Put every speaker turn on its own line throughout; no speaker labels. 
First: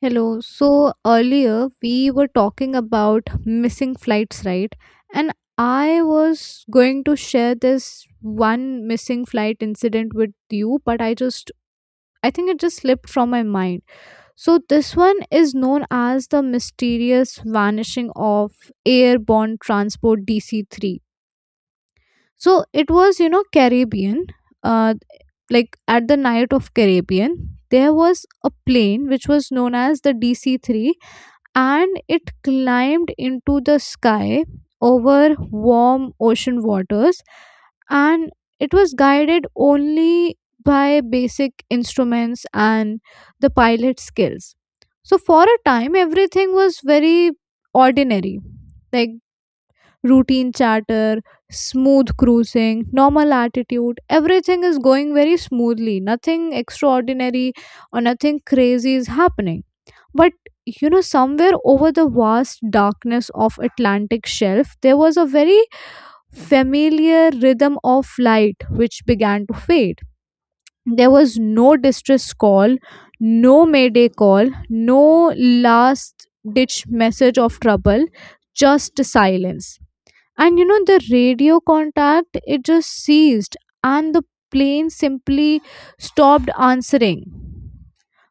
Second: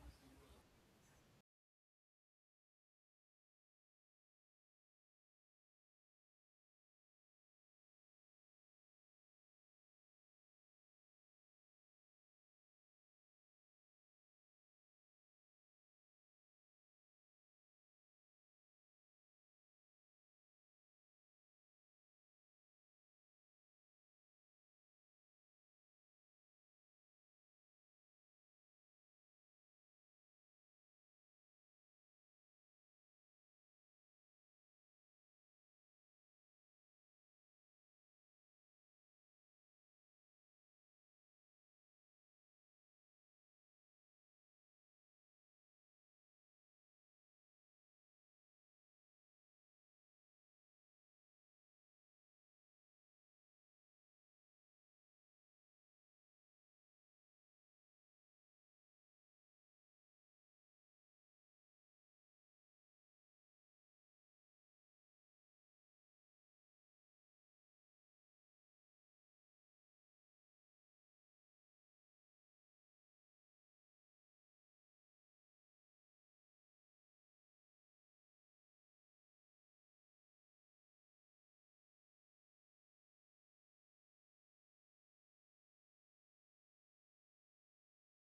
Hello. So earlier we were talking about missing flights, right? And I was going to share this one missing flight incident with you, but I think it just slipped from my mind. So this one is known as the mysterious vanishing of airborne transport DC-3. So it was Caribbean. Uh like at the night of Caribbean, there was a plane which was known as the DC-3, and it climbed into the sky over warm ocean waters, and it was guided only by basic instruments and the pilot skills. So for a time, everything was very ordinary. Like routine charter, smooth cruising, normal attitude, everything is going very smoothly, nothing extraordinary, or nothing crazy is happening. But somewhere over the vast darkness of Atlantic shelf, there was a very familiar rhythm of light which began to fade. There was no distress call, no mayday call, no last ditch message of trouble, just silence. And the radio contact, it just ceased, and the plane simply stopped answering.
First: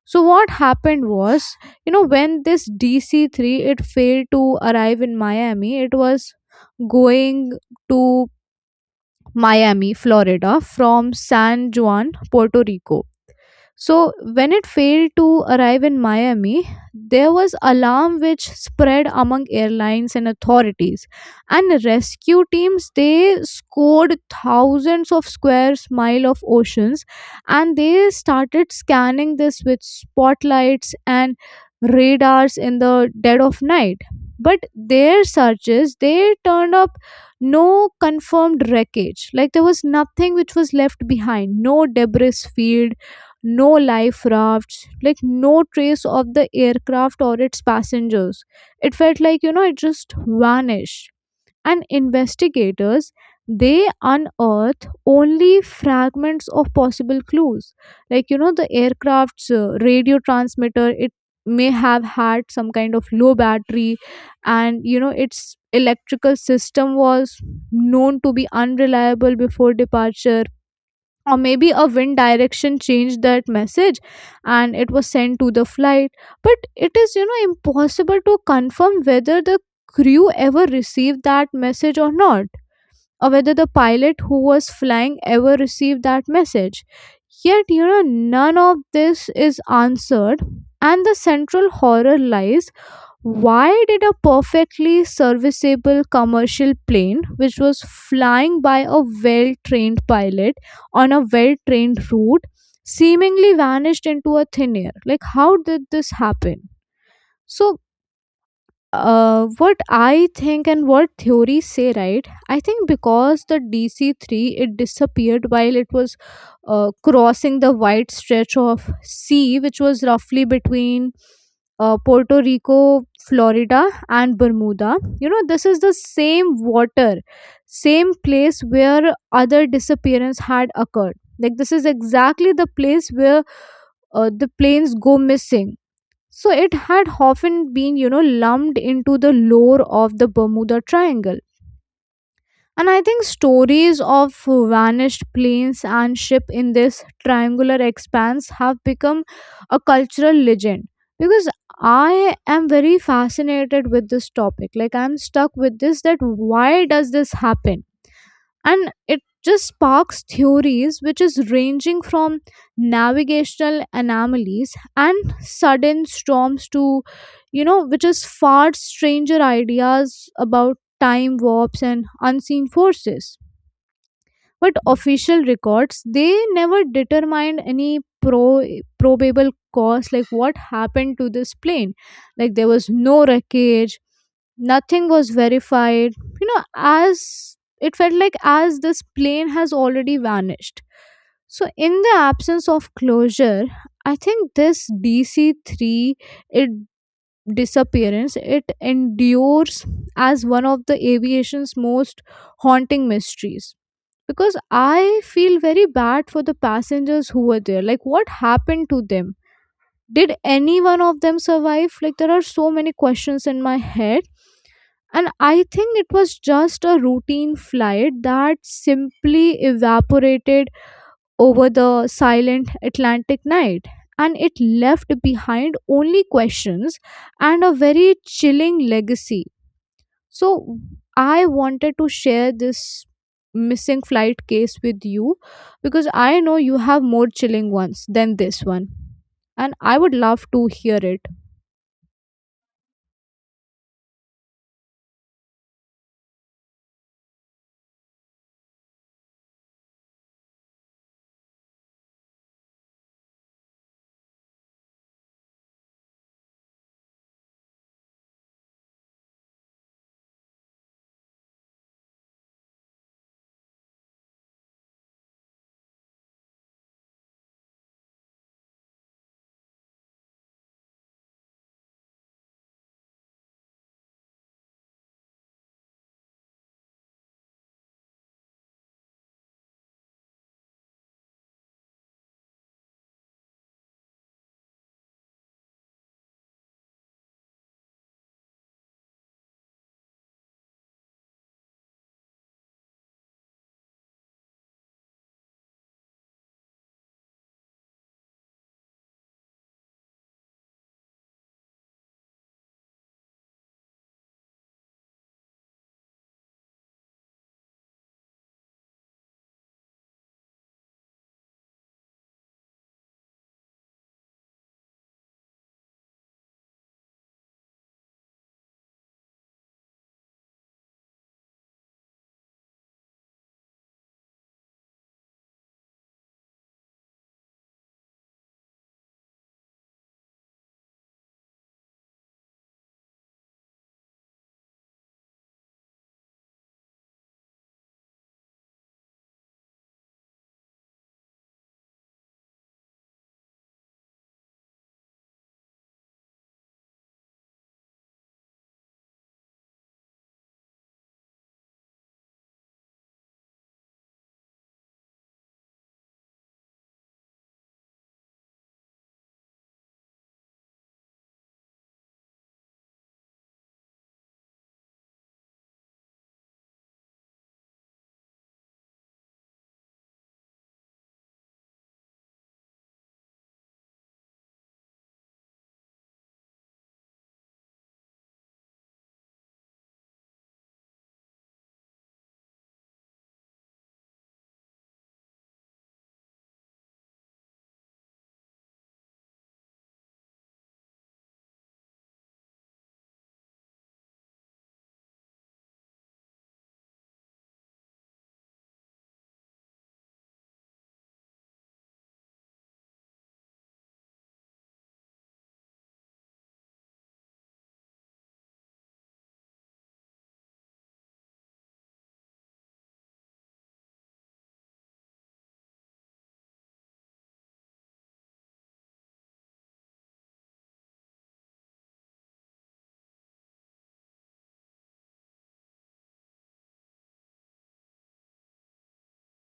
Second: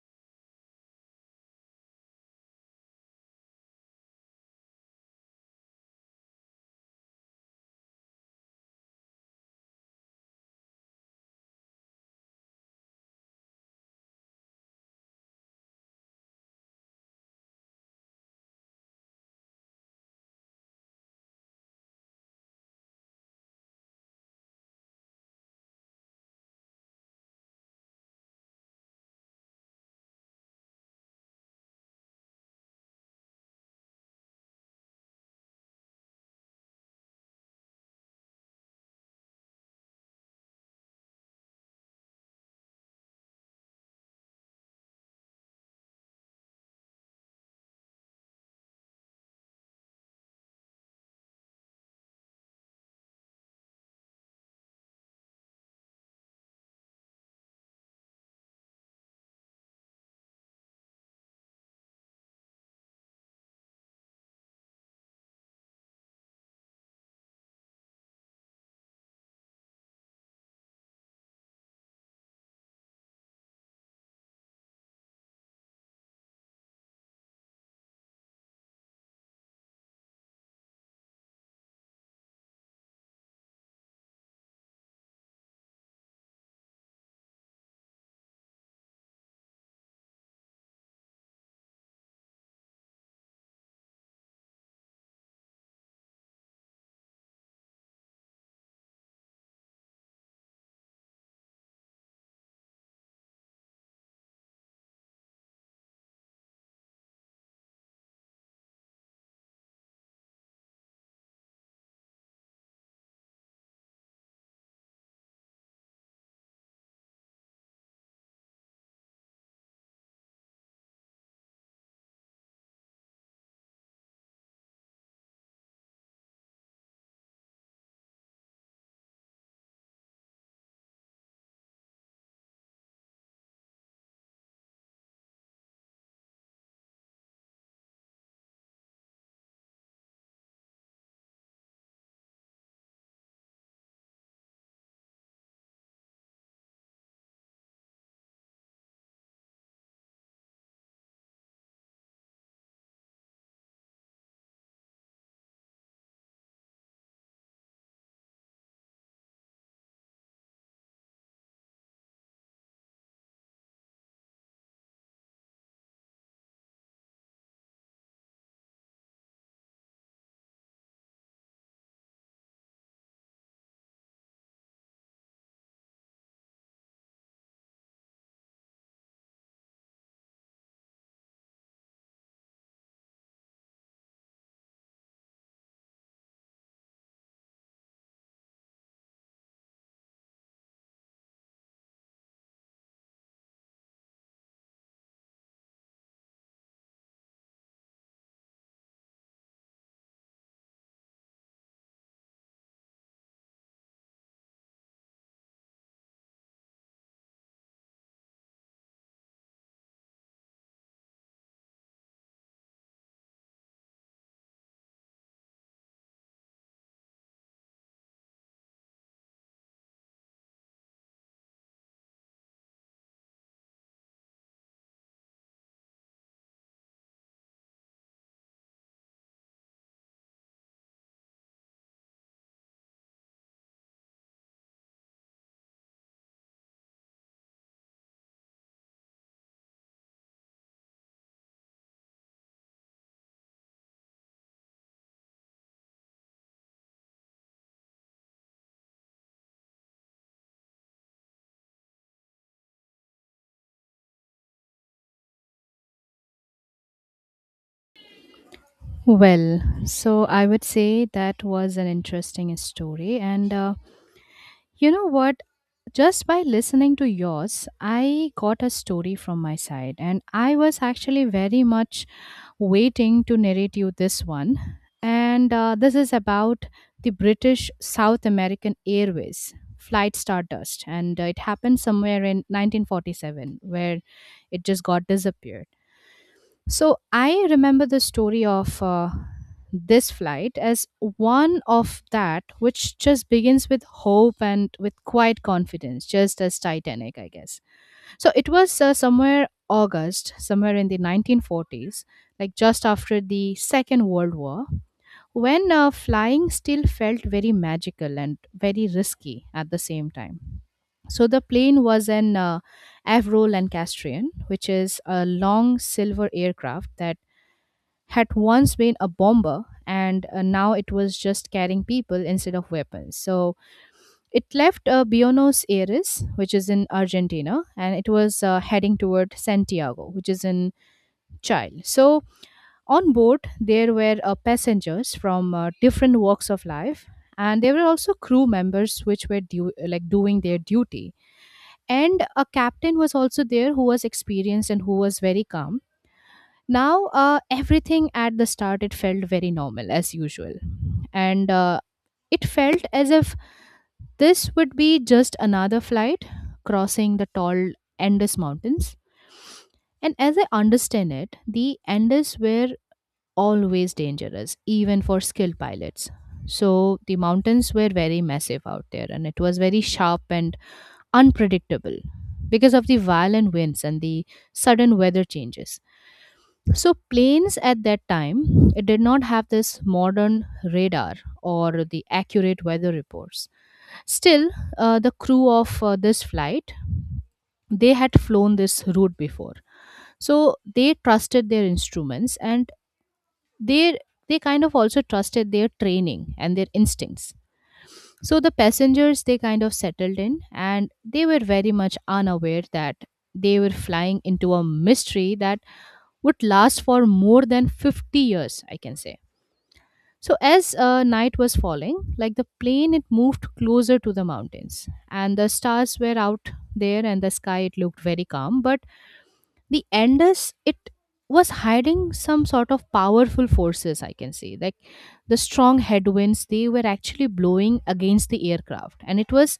So what happened was, when this DC-3 it failed to arrive in Miami. It was going to Miami, Florida from San Juan, Puerto Rico. So when it failed to arrive in Miami, there was alarm which spread among airlines and authorities. And rescue teams, they scored thousands of square mile of oceans, and they started scanning this with spotlights and radars in the dead of night. But their searches, they turned up no confirmed wreckage. Like there was nothing which was left behind, no debris field, no life rafts, like no trace of the aircraft or its passengers. It felt like it just vanished. And investigators, they unearth only fragments of possible clues. Like, the aircraft's radio transmitter, it may have had some kind of low battery, and its electrical system was known to be unreliable before departure. Or maybe a wind direction changed that message and it was sent to the flight, but it is impossible to confirm whether the crew ever received that message or not, or whether the pilot who was flying ever received that message. Yet none of this is answered, and the central horror lies: why did a perfectly serviceable commercial plane, which was flying by a well trained pilot on a well trained route, seemingly vanished into a thin air? Like, how did this happen? So, what I think and what theories say, right? I think because the DC three it disappeared while it was crossing the wide stretch of sea, which was roughly between Puerto Rico, Florida, and Bermuda. This is the same water, same place where other disappearance had occurred. Like this is exactly the place where the planes go missing. So it had often been lumped into the lore of the Bermuda Triangle. And I think stories of vanished planes and ship in this triangular expanse have become a cultural legend, because I am very fascinated with this topic. Like I'm stuck with this that why does this happen? And it just sparks theories which is ranging from navigational anomalies and sudden storms to which is far stranger ideas about time warps and unseen forces. But official records, they never determined any pro probable cause, like what happened to this plane. Like there was no wreckage, nothing was verified, you know as it felt like as this plane has already vanished. So in the absence of closure, I think this DC-3, it disappearance, it endures as one of the aviation's most haunting mysteries, because I feel very bad for the passengers who were there. Like, what happened to them? Did any one of them survive? Like, there are so many questions in my head. And I think it was just a routine flight that simply evaporated over the silent Atlantic night. And it left behind only questions and a very chilling legacy. So I wanted to share this missing flight case with you, because I know you have more chilling ones than this one. And I would love to hear it.
Well, so I would say that was an interesting story. And You know what? Just by listening to yours, I got a story from my side. And I was actually very much waiting to narrate you this one. And This is about the British South American Airways flight Stardust. And It happened somewhere in 1947, where it just got disappeared. So I remember the story of this flight as one of that which just begins with hope and with quiet confidence, just as Titanic, I guess. So it was somewhere August, somewhere in the 1940s, like just after the Second World War, when flying still felt very magical and very risky at the same time. So the plane was an Avril Lancastrian, which is a long silver aircraft that had once been a bomber, and now it was just carrying people instead of weapons. So it left Buenos Aires, which is in Argentina, and it was heading toward Santiago, which is in Chile. So on board, there were passengers from different walks of life, and there were also crew members which were like doing their duty. And a captain was also there who was experienced and who was very calm. Now everything at the start, it felt very normal as usual, and it felt as if this would be just another flight crossing the tall Andes mountains. And as I understand it, the Andes were always dangerous even for skilled pilots. So the mountains were very massive out there, and it was very sharp and unpredictable because of the violent winds and the sudden weather changes. So planes at that time, it did not have this modern radar or the accurate weather reports. Still, the crew of this flight, they had flown this route before, so they trusted their instruments and they they kind of also trusted their training and their instincts. So the passengers, they kind of settled in, and they were very much unaware that they were flying into a mystery that would last for more than 50 years, I can say. So, as night was falling, like the plane, it moved closer to the mountains, and the stars were out there, and the sky, it looked very calm. But the Andes, it was hiding some sort of powerful forces, I can say. Like the strong headwinds, they were actually blowing against the aircraft, and it was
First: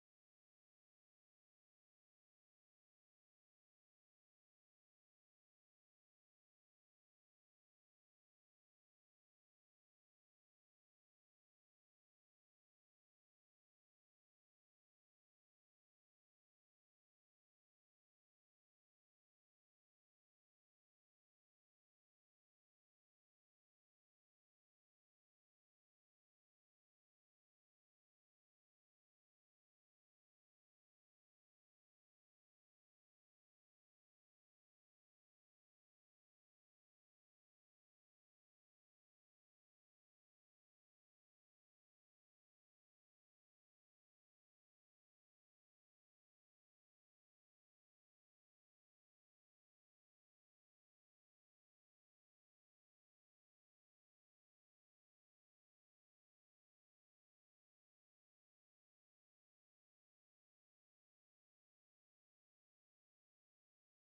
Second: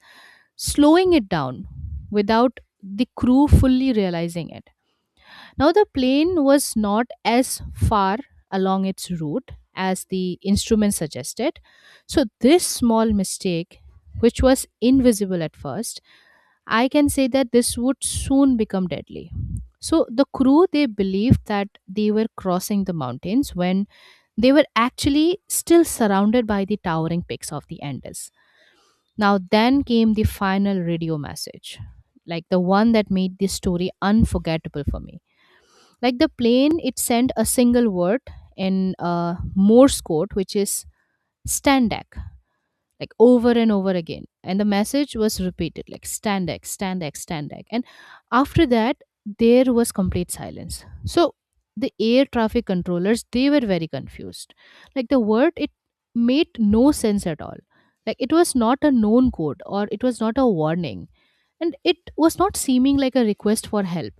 slowing it down without the crew fully realizing it. Now, the plane was not as far along its route as the instrument suggested. So, this small mistake, which was invisible at first, I can say that this would soon become deadly. So, the crew, they believed that they were crossing the mountains when they were actually still surrounded by the towering peaks of the Andes. Now, then came the final radio message, like the one that made this story unforgettable for me. Like the plane, it sent a single word in Morse code, which is standak, like over and over again. And the message was repeated, like standak, standak, standak. And after that, there was complete silence. So the air traffic controllers, they were very confused. Like the word, it made no sense at all. Like it was not a known code, or it was not a warning. And it was not seeming like a request for help.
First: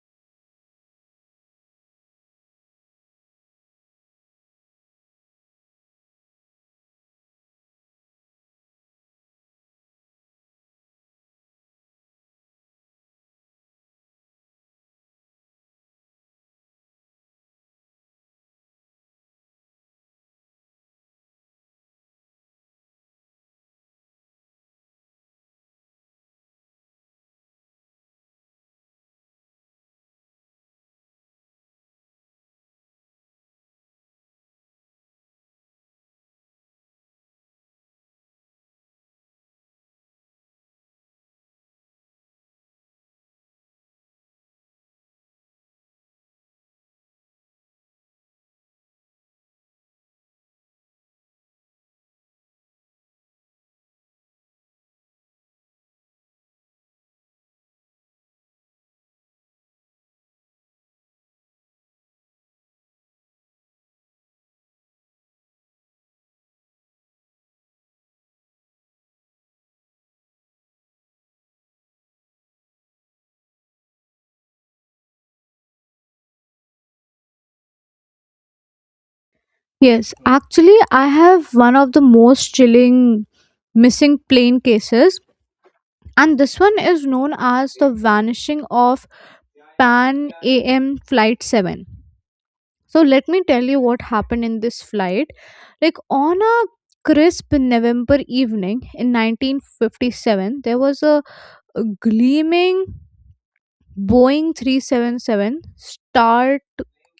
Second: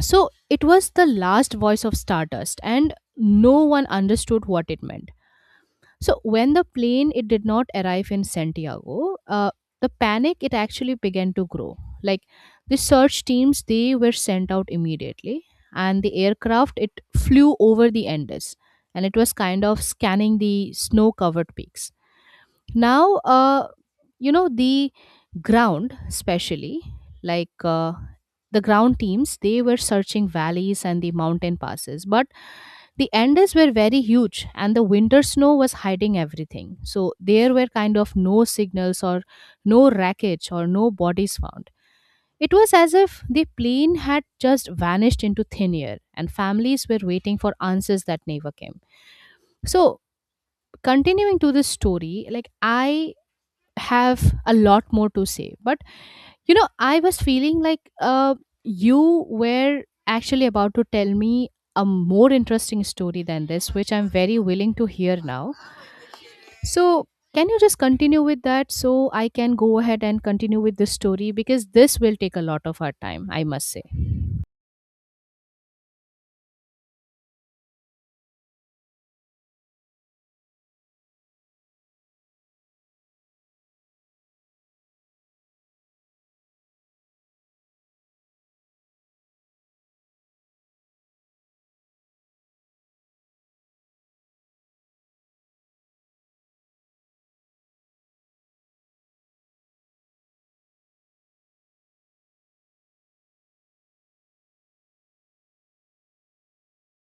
So it was the last voice of Stardust, and no one understood what it meant. So when the plane, it did not arrive in Santiago, the panic, it actually began to grow. Like the search teams, they were sent out immediately, and the aircraft, it flew over the Andes, and it was kind of scanning the snow-covered peaks. Now you know, the ground especially, like uh, the ground teams, they were searching valleys and the mountain passes, but the Andes were very huge and the winter snow was hiding everything, so there were kind of no signals or no wreckage or no bodies found. It was as if the plane had just vanished into thin air, and families were waiting for answers that never came. So continuing to this story, like I have a lot more to say, but you know, I was feeling like you were actually about to tell me a more interesting story than this, which I'm very willing to hear now. So can you just continue with that, so I can go ahead and continue with this story, because this will take a lot of our time, I must say.
Yes, actually, I have one of the most chilling missing plane cases. And this one is known as the vanishing of Pan AM Flight 7. So let me tell you what happened in this flight. Like on a crisp November evening in 1957, there was a gleaming Boeing 377 Star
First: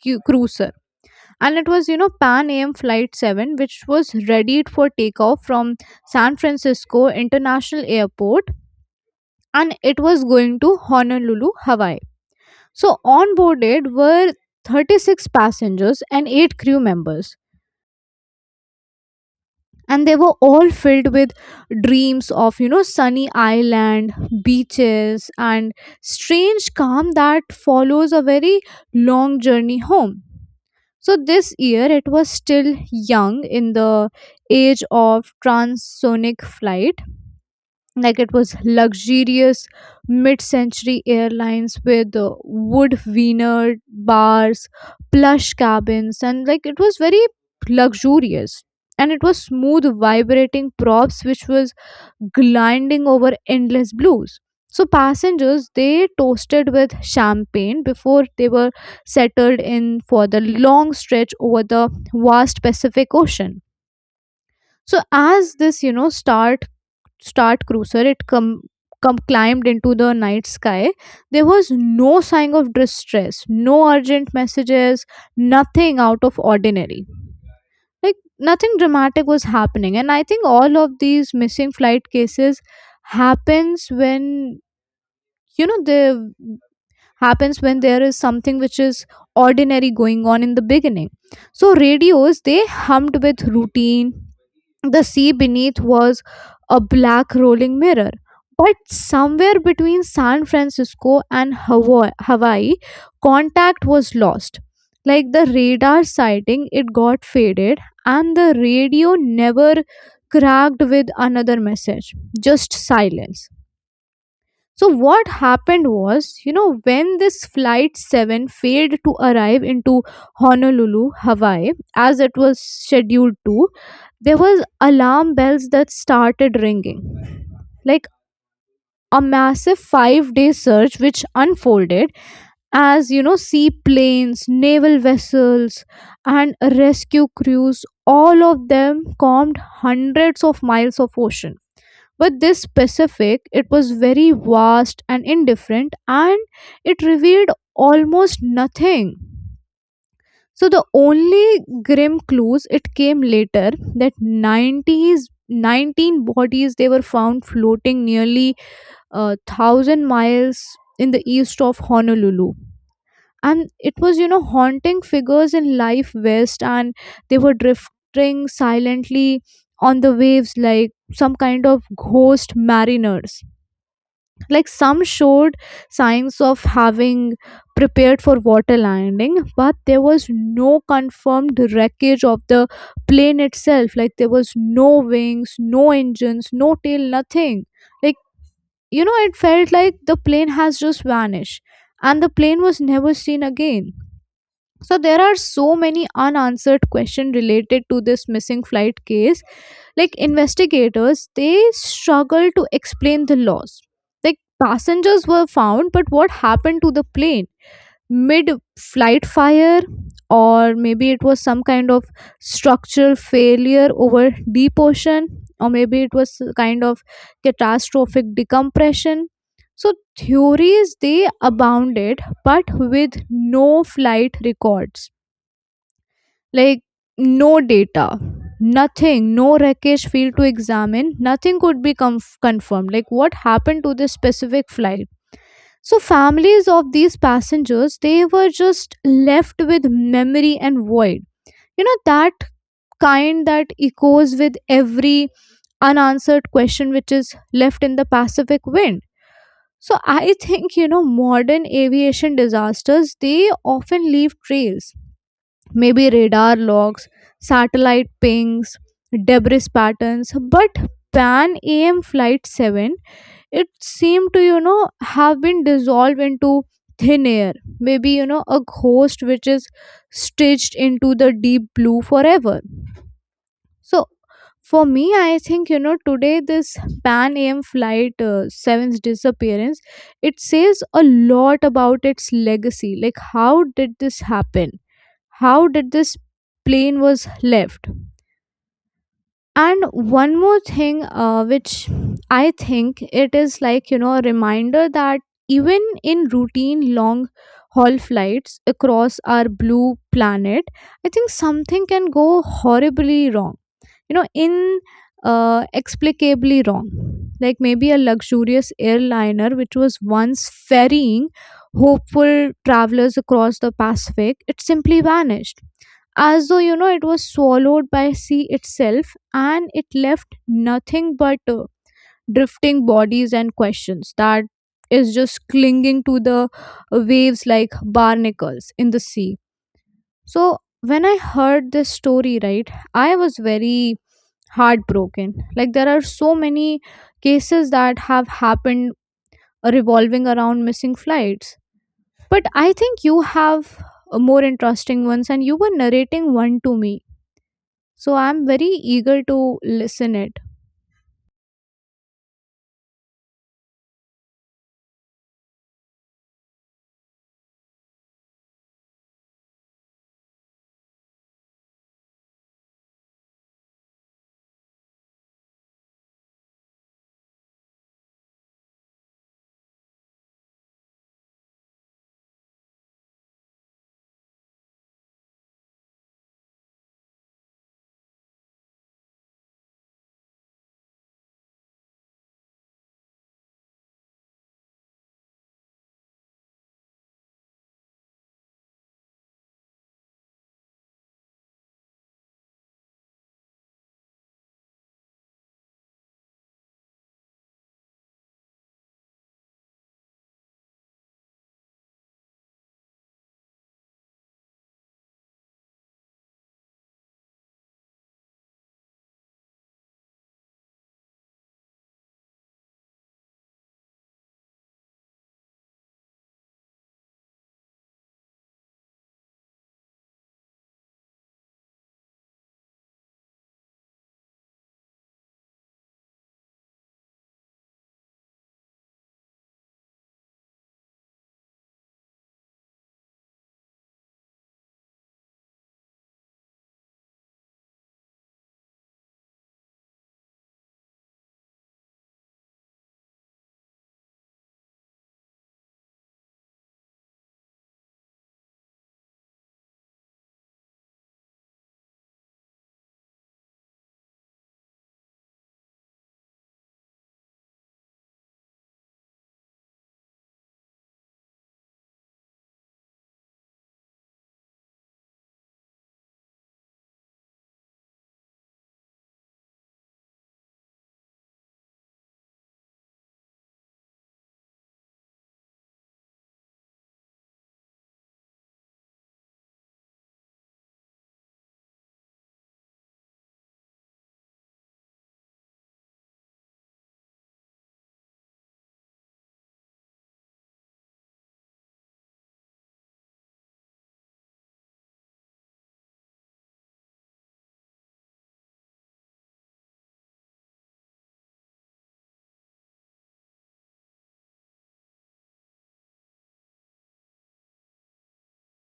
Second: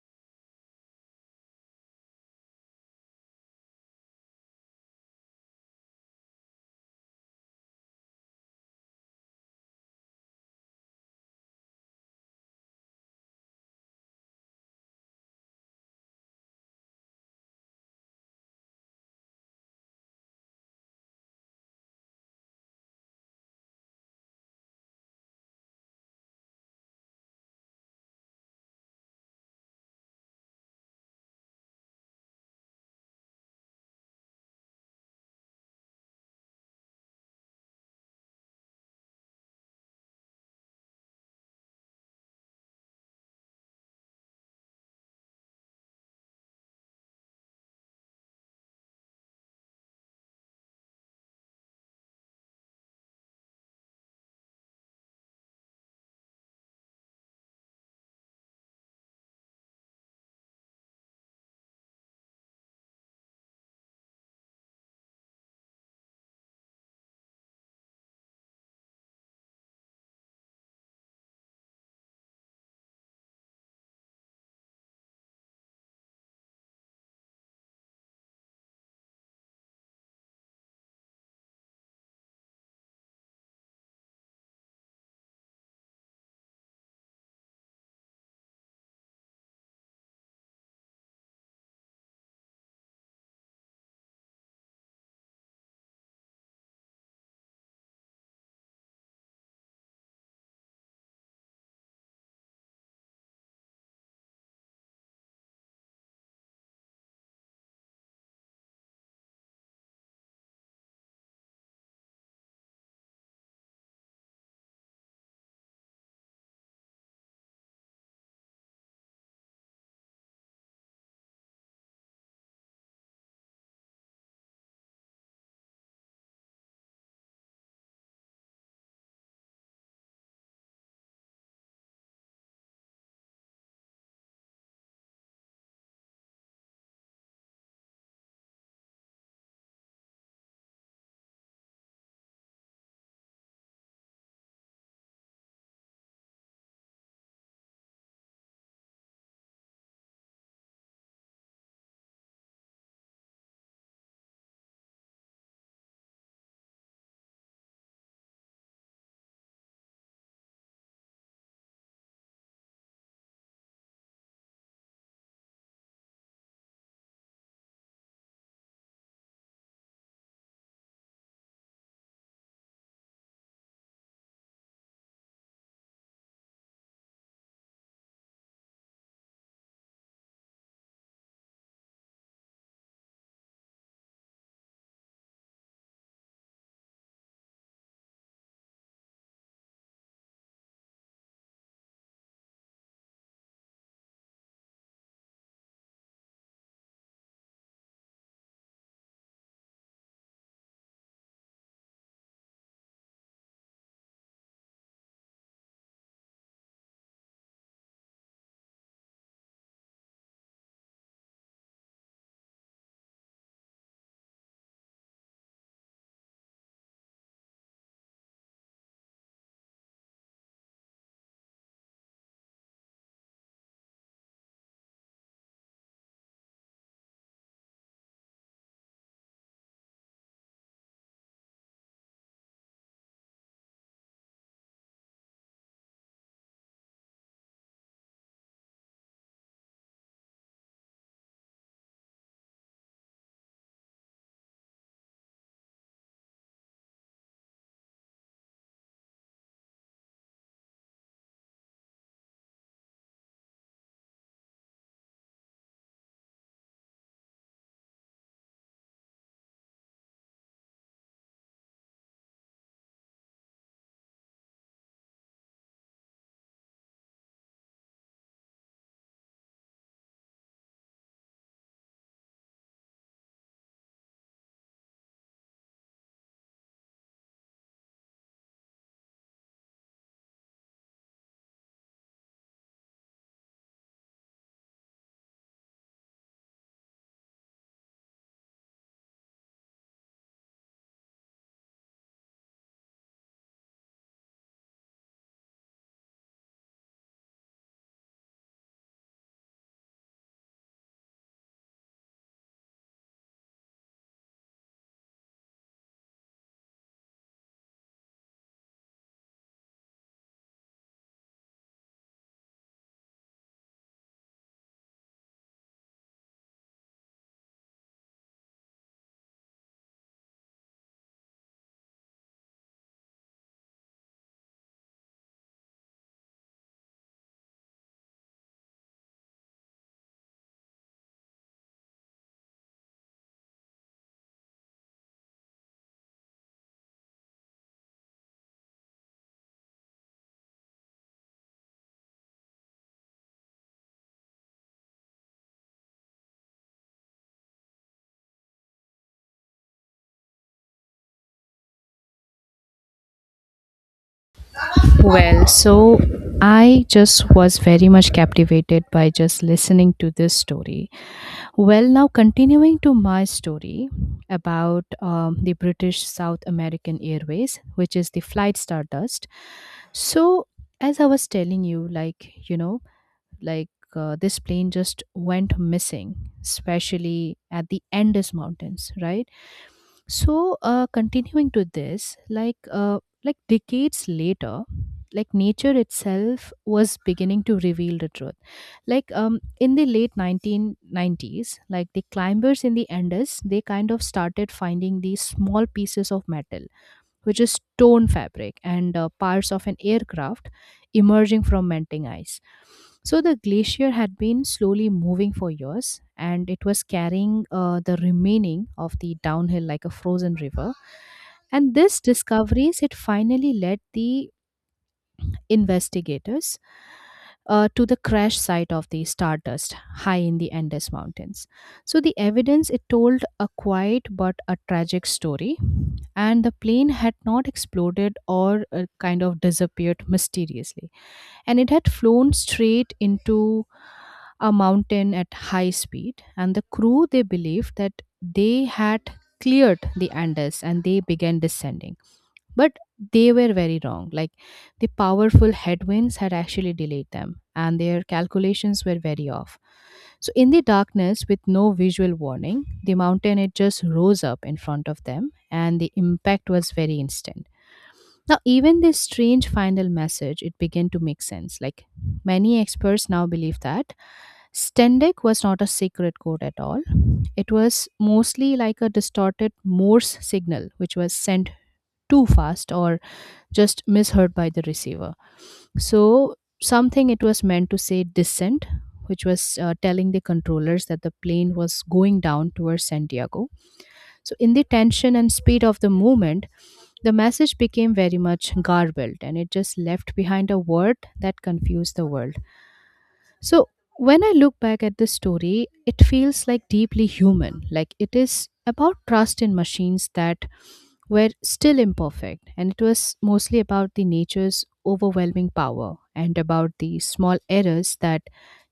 Cruiser. And it was Pan AM Flight 7, which was readied for takeoff from San Francisco International Airport, and it was going to Honolulu, Hawaii. So, on boarded were 36 passengers and 8 crew members, and they were all filled with dreams of sunny island beaches and strange calm that follows a very long journey home. So this year it was still young in the age of transonic flight. Like it was luxurious mid-century airlines with wood veneered bars, plush cabins, and like it was very luxurious, and it was smooth vibrating props which was gliding over endless blues. So passengers, they toasted with champagne before they were settled in for the long stretch over the vast Pacific Ocean. So as this Start cruiser it climbed into the night sky, there was no sign of distress, no urgent messages, nothing out of ordinary. Like nothing dramatic was happening, and I think all of these missing flight cases happens when you know the happens when there is something which is ordinary going on in the beginning. So radios, they hummed with routine. The sea beneath was a black rolling mirror. But somewhere between San Francisco and Hawaii, contact was lost. Like the radar sighting, it got faded, and the radio never cracked with another message, just silence. So what happened was, when this flight 7 failed to arrive into Honolulu, Hawaii as it was scheduled to, there was alarm bells that started ringing. Like a massive 5-day search which unfolded as seaplanes, naval vessels, and rescue crews, all of them calmed hundreds of miles of ocean. But this specific, it was very vast and indifferent, and it revealed almost nothing. So the only grim clues it came later, that 90s 19 bodies they were found floating nearly a thousand miles in the east of Honolulu. And it was haunting figures in life vest, and they were drifting silently on the waves like some kind of ghost mariners. Like some showed signs of having prepared for water landing, but there was no confirmed wreckage of the plane itself. Like there was no wings, no engines, no tail, nothing. Like, it felt like the plane has just vanished and the plane was never seen again. So there are so many unanswered questions related to this missing flight case. Like investigators, they struggle to explain the loss. Like passengers were found, but what happened to the plane? Mid flight fire? Or maybe it was some kind of structural failure over deep ocean? Or maybe it was kind of catastrophic decompression? So theories, they abounded, but with no flight records, like no data, nothing, no wreckage field to examine, nothing could be confirmed. Like, what happened to this specific flight? So, families of these passengers, they were just left with memory and void. That kind that echoes with every unanswered question which is left in the Pacific wind. So I think, modern aviation disasters, they often leave trails, maybe radar logs, satellite pings, debris patterns, but Pan AM Flight 7, it seemed to, have been dissolved into thin air. Maybe, a ghost which is stitched into the deep blue forever. So, for me, I think, today this Pan AM Flight 7's disappearance, it says a lot about its legacy. Like, how did this happen? How did this plane was left? And one more thing which I think it is like a reminder that even in routine long haul flights across our blue planet, I think something can go horribly wrong, in explicably wrong. Like maybe a luxurious airliner which was once ferrying hopeful travelers across the Pacific, it simply vanished, as though it was swallowed by sea itself, and it left nothing but drifting bodies and questions that is just clinging to the waves like barnacles in the sea. So when I heard this story, right, I was very heartbroken. Like there are so many cases that have happened revolving around missing flights, but I think you have more interesting ones and you were narrating one to me, so I'm very eager to listen it.
Well, so I just was very much captivated by just listening to this story. Well, now continuing to my story about the British South American Airways, which is the flight Stardust. So, as I was telling you, like, you know, like this plane just went missing, especially at the Andes Mountains, right? So, continuing to this, like decades later, like nature itself was beginning to reveal the truth. Like in the late 1990s, like the climbers in the Andes, they kind of started finding these small pieces of metal, which is stone fabric, and parts of an aircraft emerging from melting ice. So the glacier had been slowly moving for years, and it was carrying the remaining of the downhill like a frozen river. And this discoveries, it finally led the investigators to the crash site of the Stardust high in the Andes Mountains. So the evidence, it told a quiet but a tragic story, and the plane had not exploded or kind of disappeared mysteriously, and it had flown straight into a mountain at high speed. And the crew, they believed that they had cleared the Andes and they began descending, but they were very wrong. Like the powerful headwinds had actually delayed them, and their calculations were very off. So, in the darkness, with no visual warning, the mountain, it just rose up in front of them, and the impact was very instant. Now, even this strange final message, it began to make sense. Like many experts now believe that Stendek was not a secret code at all. It was mostly like a distorted Morse signal, which was sent too fast or just misheard by the receiver. So something, it was meant to say descent, which was telling the controllers that the plane was going down towards Santiago. So in the tension and speed of the movement, the message became very much garbled, and it just left behind a word that confused the world. So, when I look back at this story, it feels like deeply human. Like it is about trust in machines that were still imperfect. And it was mostly about the nature's overwhelming power, and about the small errors that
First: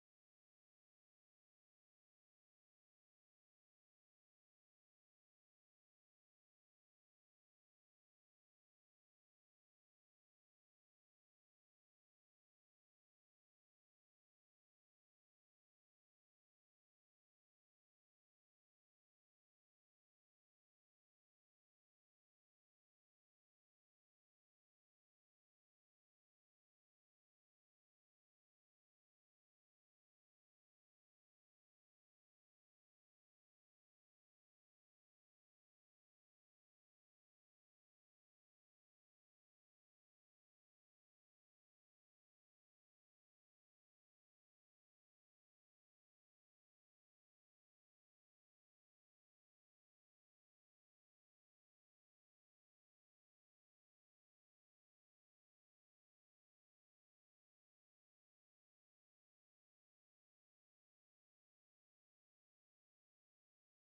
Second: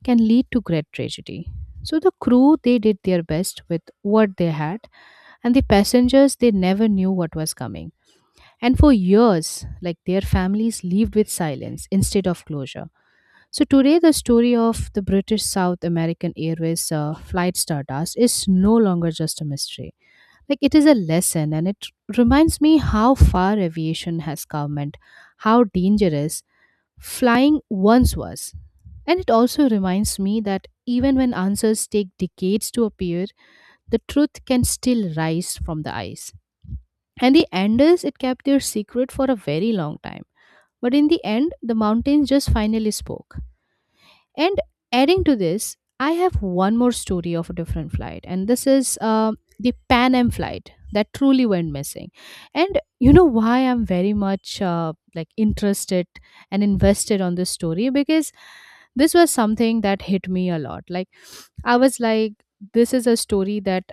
can lead to great tragedy. So, the crew, they did their best with what they had, and the passengers, they never knew what was coming. And for years, like their families lived with silence instead of closure. So today, the story of the British South American Airways flight Stardust is no longer just a mystery. Like it is a lesson, and it reminds me how far aviation has come, and how dangerous flying once was. And it also reminds me that even when answers take decades to appear, the truth can still rise from the ice. And the Anders, it kept their secret for a very long time. But in the end, the mountains just finally spoke. And adding to this, I have one more story of a different flight, and this is the Pan Am flight that truly went missing. And you know why I'm very much like interested and invested on this story, because this was something that hit me a lot. Like I was like, this is a story that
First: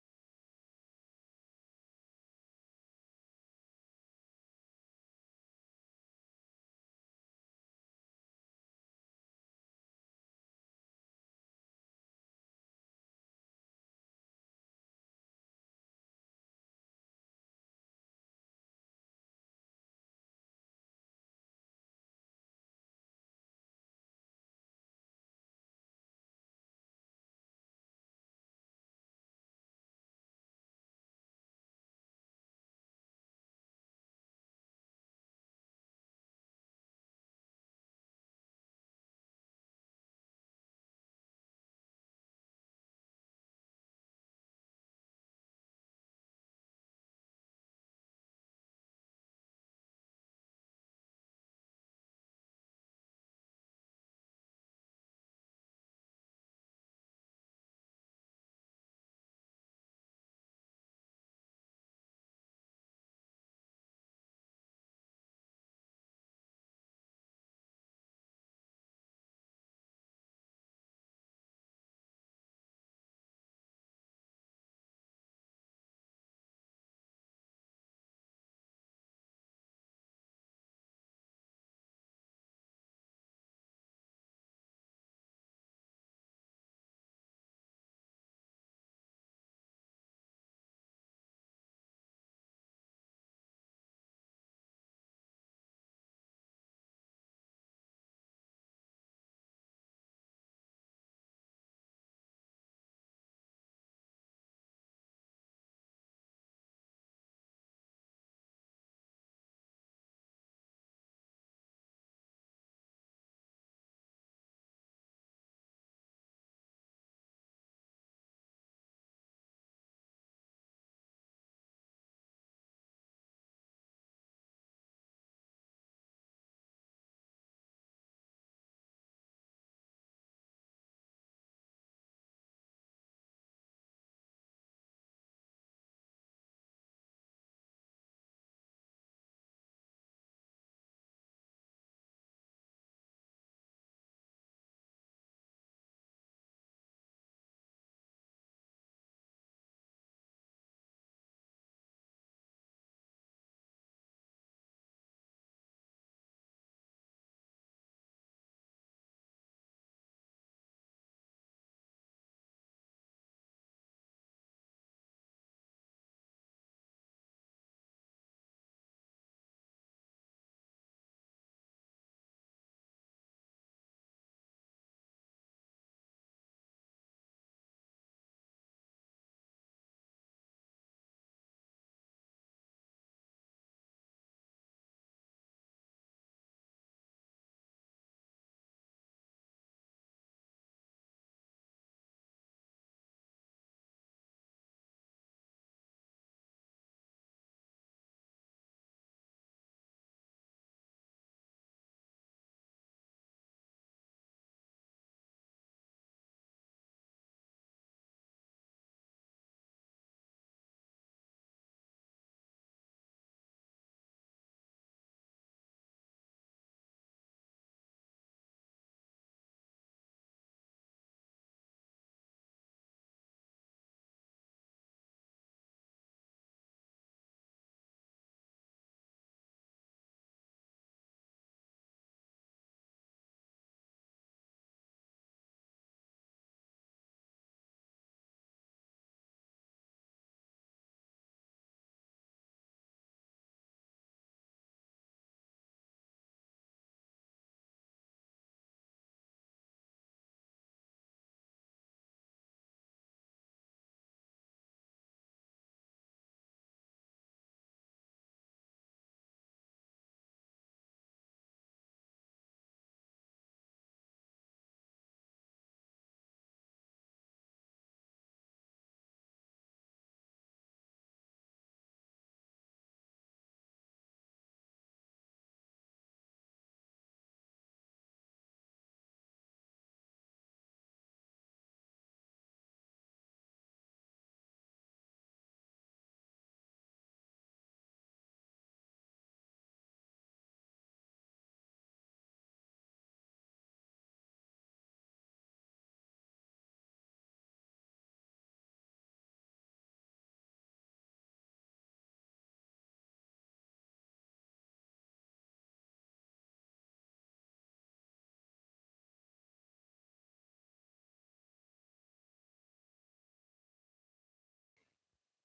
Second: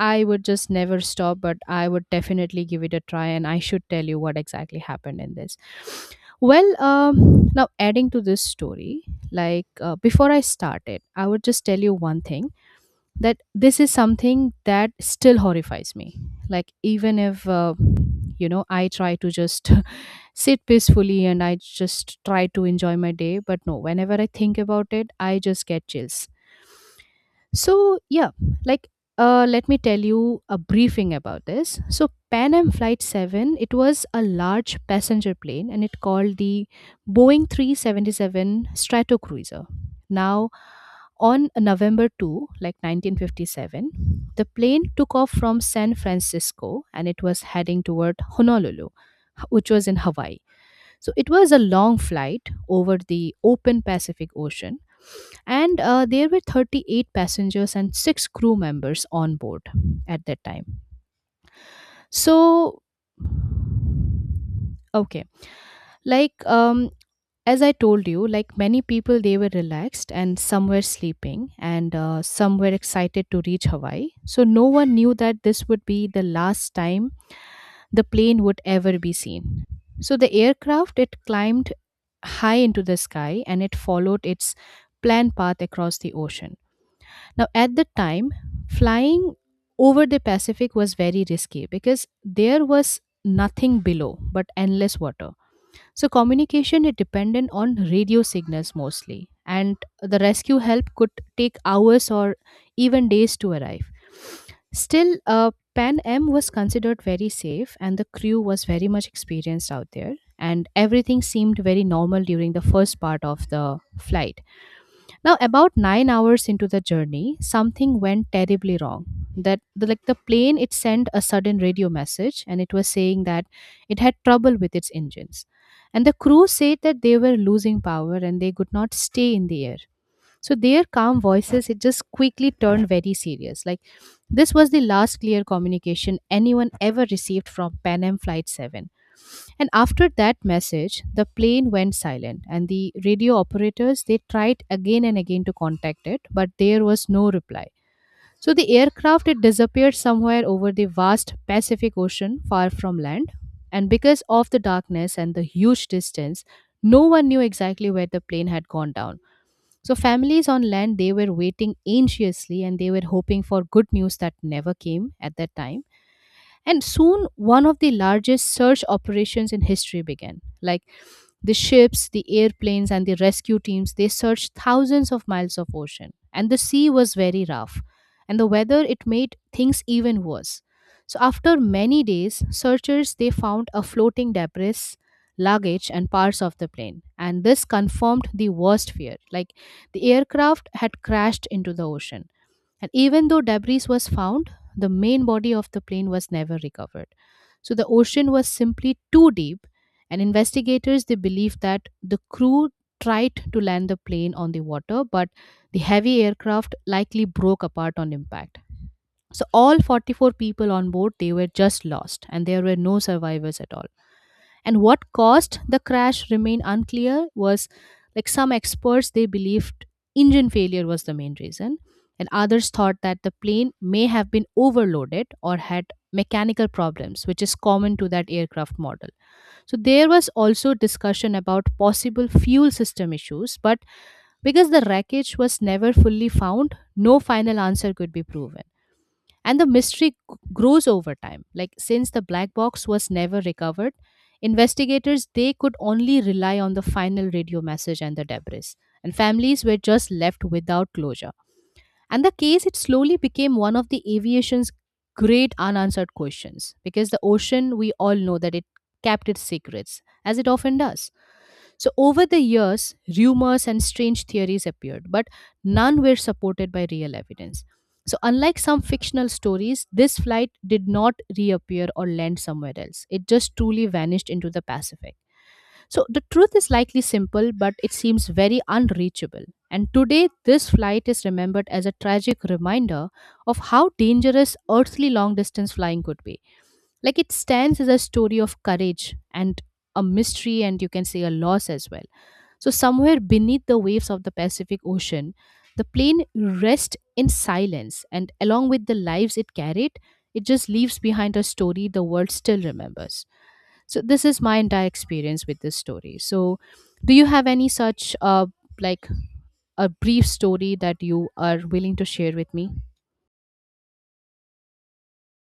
I would just never stop, but I would definitely give it a try, and I should tell you what exactly happened in this. Well, now adding to this story, before I started, I would just tell you one thing that this is something that still horrifies me. Like even if you know, I try to just sit peacefully and I just try to enjoy my day, but no, whenever I think about it, I just get chills. So, yeah, like let me tell you a briefing about this. So, Pan Am Flight 7, it was a large passenger plane, and it called the Boeing 377 Stratocruiser. Now, on November 2, like 1957, the plane took off from San Francisco, and it was heading toward Honolulu, which was in Hawaii. So it was a long flight over the open Pacific Ocean, and there were 38 passengers and 6 crew members on board at that time. So, okay, like um, as I told you, like many people, they were relaxed and some were sleeping and some were excited to reach Hawaii. So no one knew that this would be the last time the plane would ever be seen. So the aircraft it climbed high into the sky and it followed its planned path across the ocean. Now, at the time, flying over the Pacific was very risky because there was nothing below but endless water. So communication is dependent on radio signals mostly, and the rescue help could take hours or even days to arrive. Still, Pan Am was considered very safe, and the crew was very much experienced out there, and everything seemed very normal during the first part of the flight. Now, about 9 hours into the journey, something went terribly wrong. Like the plane, it sent a sudden radio message, and it was saying that it had trouble with its engines, and the crew said that they were losing power and they could not stay in the air. So their calm voices, it just quickly turned very serious. Like this was the last clear communication anyone ever received from Pan Am Flight 7. And after that message, the plane went silent, and the radio operators they tried again and again to contact it, but there was no reply. So the aircraft it disappeared somewhere over the vast Pacific Ocean, far from land. And because of the darkness and the huge distance, no one knew exactly where the plane had gone down. So families on land they were waiting anxiously and they were hoping for good news that never came at that time. And soon one of the largest search operations in history began. Like the ships, the airplanes, and the rescue teams, they searched thousands of miles of ocean. And the sea was very rough. And the weather, it made things even worse. So after many days, searchers they found a floating debris, luggage, and parts of the plane. And this confirmed the worst fear. Like the aircraft had crashed into the ocean. And even though debris was found, the main body of the plane was never recovered. So the ocean was simply too deep, and investigators they believe that the crew tried to land the plane on the water, but the heavy aircraft likely broke apart on impact. So all 44 people on board they were just lost, and there were no survivors at all. And what caused the crash remained unclear. Was like some experts they believed engine failure was the main reason, and others thought that the plane may have been overloaded or had mechanical problems which is common to that aircraft model. So there was also discussion about possible fuel system issues, but because the wreckage was never fully found, no final answer could be proven. And the mystery grows over time. Like since the black box was never recovered, investigators they could only rely on the final radio message and the debris. And families were just left without closure. And the case it slowly became one of the aviation's great unanswered questions because the ocean we all know that it kept its secrets as it often does. So, over the years, rumors and strange theories appeared, but none were supported by real evidence. So, unlike some fictional stories, this flight did not reappear or land somewhere else. It just truly vanished into the Pacific. So, the truth is likely simple, but it seems very unreachable. And today, this flight is remembered as a tragic reminder of how dangerous earthly long distance flying could be. Like, it stands as a story of courage and a mystery, and you can say a loss as well. So, somewhere beneath the waves of the Pacific Ocean, the plane rests in silence, and along with the lives it carried, it just leaves behind a story the world still remembers. So, this is my entire experience with this story. So, do you have any such, like, a brief story that you are willing to share with me?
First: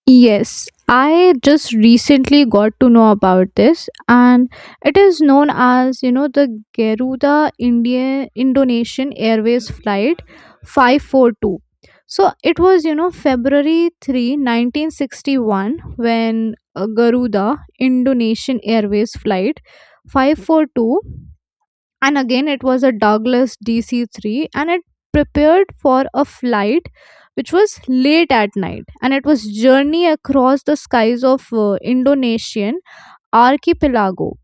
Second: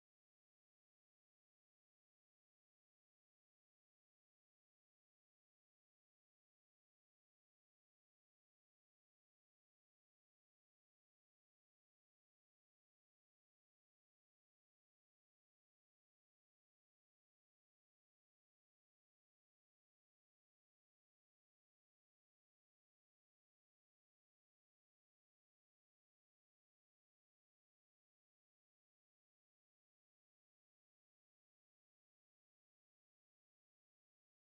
Yes, I just recently got to know about this, and it is known as the Garuda India Indonesian Airways flight 542. So it was February 3, 1961 when Garuda Indonesian Airways flight 542 and again it was a Douglas DC-3 and it prepared for a flight which was late at night and it was journey across the skies of Indonesian archipelago.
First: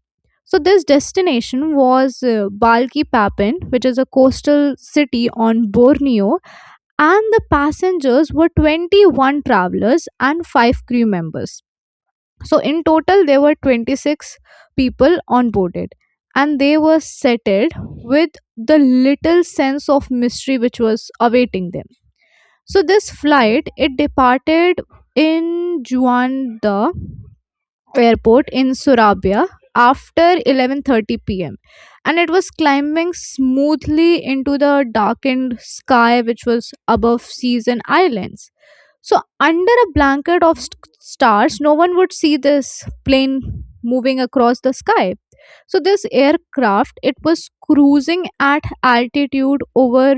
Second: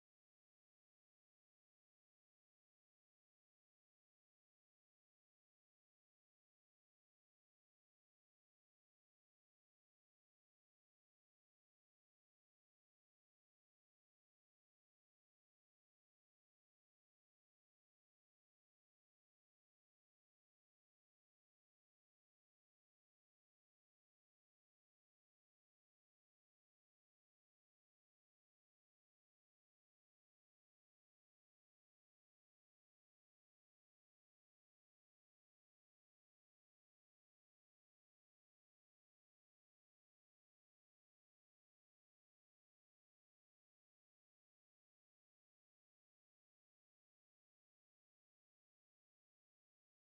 So this destination was Balki Papan, which is a coastal city on Borneo, and the passengers were 21 travelers and 5 crew members. So in total, there were 26 people onboarded, and they were settled with the little sense of mystery which was awaiting them. So this flight it departed in Juanda airport in Surabaya after 11:30 p.m. and it was climbing smoothly into the darkened sky which was above seas and islands. So, under a blanket of stars, no one would see this plane moving across the sky. So, this aircraft, it was cruising at altitude over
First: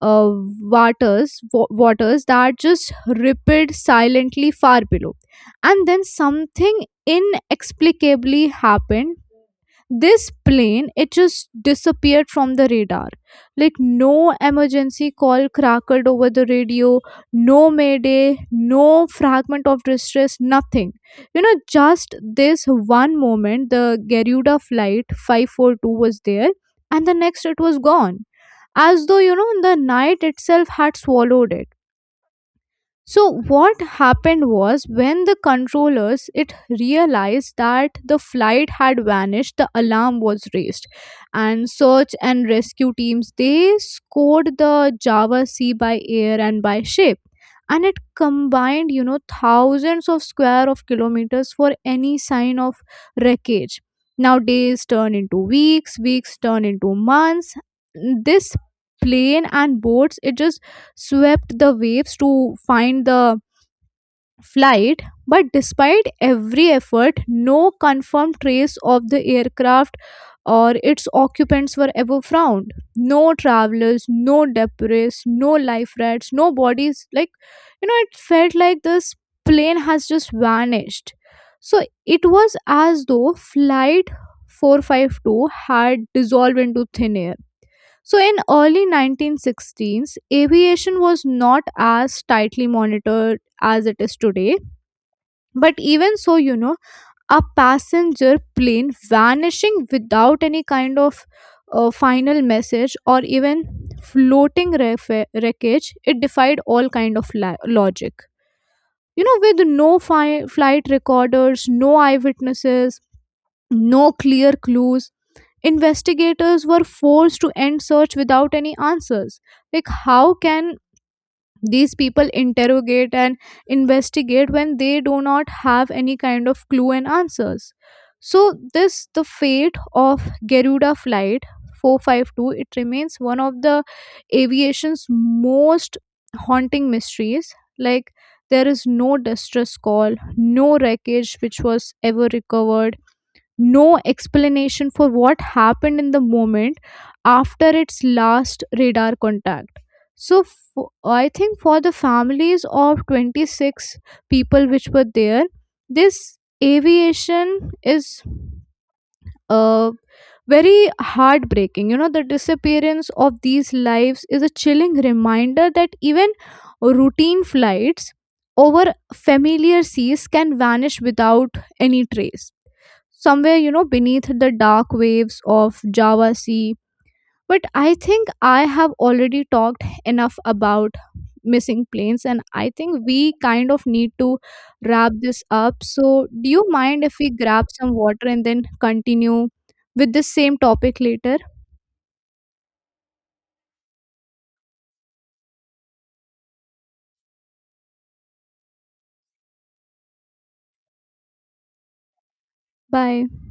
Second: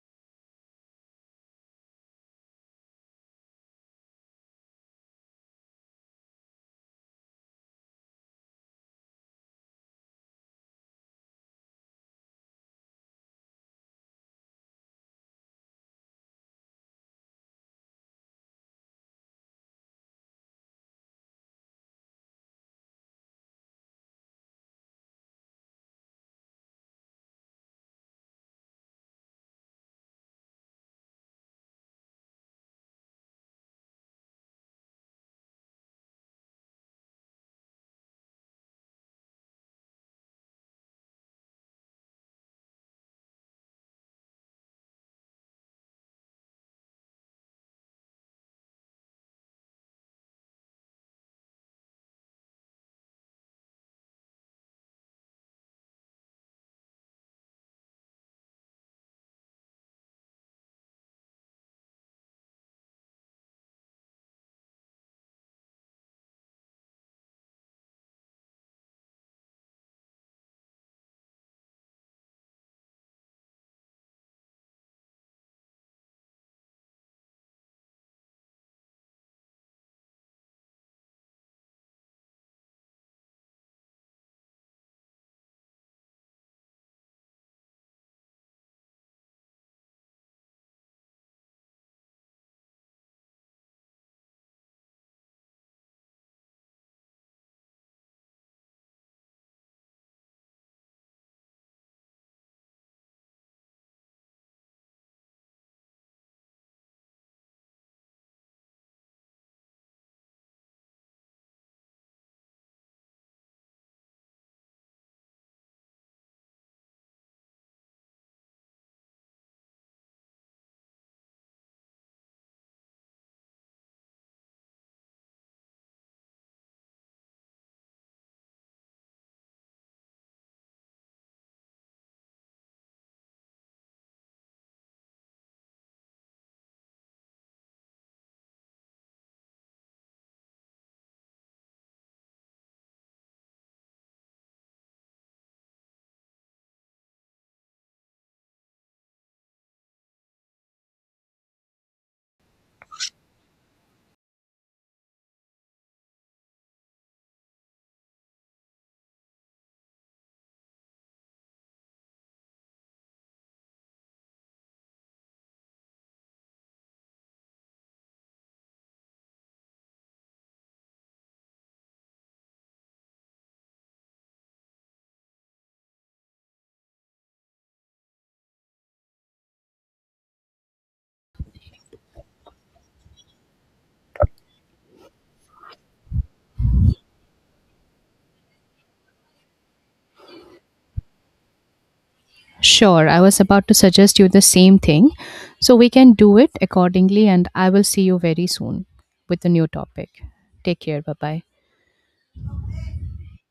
uh, waters, waters that just rippled silently far below. And then something inexplicably happened, this plane it just disappeared from the radar, like no emergency call crackled over the radio, no mayday, no fragment of distress, nothing, just this. One moment the Garuda flight 542 was there and the next it was gone, as though the night itself had swallowed it. So what happened was when the controllers it realized that the flight had vanished, the alarm was raised and search and rescue teams they scored the Java Sea by air and by ship, and it combined thousands of square of kilometers for any sign of wreckage. Now days turn into weeks, weeks turn into months, this plane and boats it just swept the waves to find the flight, but despite every effort, no confirmed trace of the aircraft or its occupants were ever found. No travelers, no debris, no life rafts, no bodies. Like, it felt like this plane has just vanished. So it was as though Flight 452 had dissolved into thin air. So in early 1916s, aviation was not as tightly monitored as it is today. But even so, a passenger plane vanishing without any kind of final message or even floating wreckage, it defied all kind of logic. With no flight recorders, no eyewitnesses, no clear clues, investigators were forced to end search without any answers. Like how can these people interrogate and investigate when they do not have any kind of clue and answers? So this, the fate of Garuda flight 452, it remains one of the aviation's most haunting mysteries. Like there is no distress call, no wreckage which was ever recovered, no explanation for what happened in the moment after its last radar contact. So, I think for the families of 26 people which were there, this aviation is uh, very heartbreaking. The disappearance of these lives is a chilling reminder that even routine flights over familiar seas can vanish without any trace somewhere, beneath the dark waves of Java Sea. But I think I have already talked enough about missing planes and I think we kind of need to wrap this up. So do you mind if we grab some water and then continue with the same topic later?
Sure, I was about to suggest you the same thing. So, we can do it accordingly, and I will see you very soon with a new topic. Take care. Bye bye.
Bye.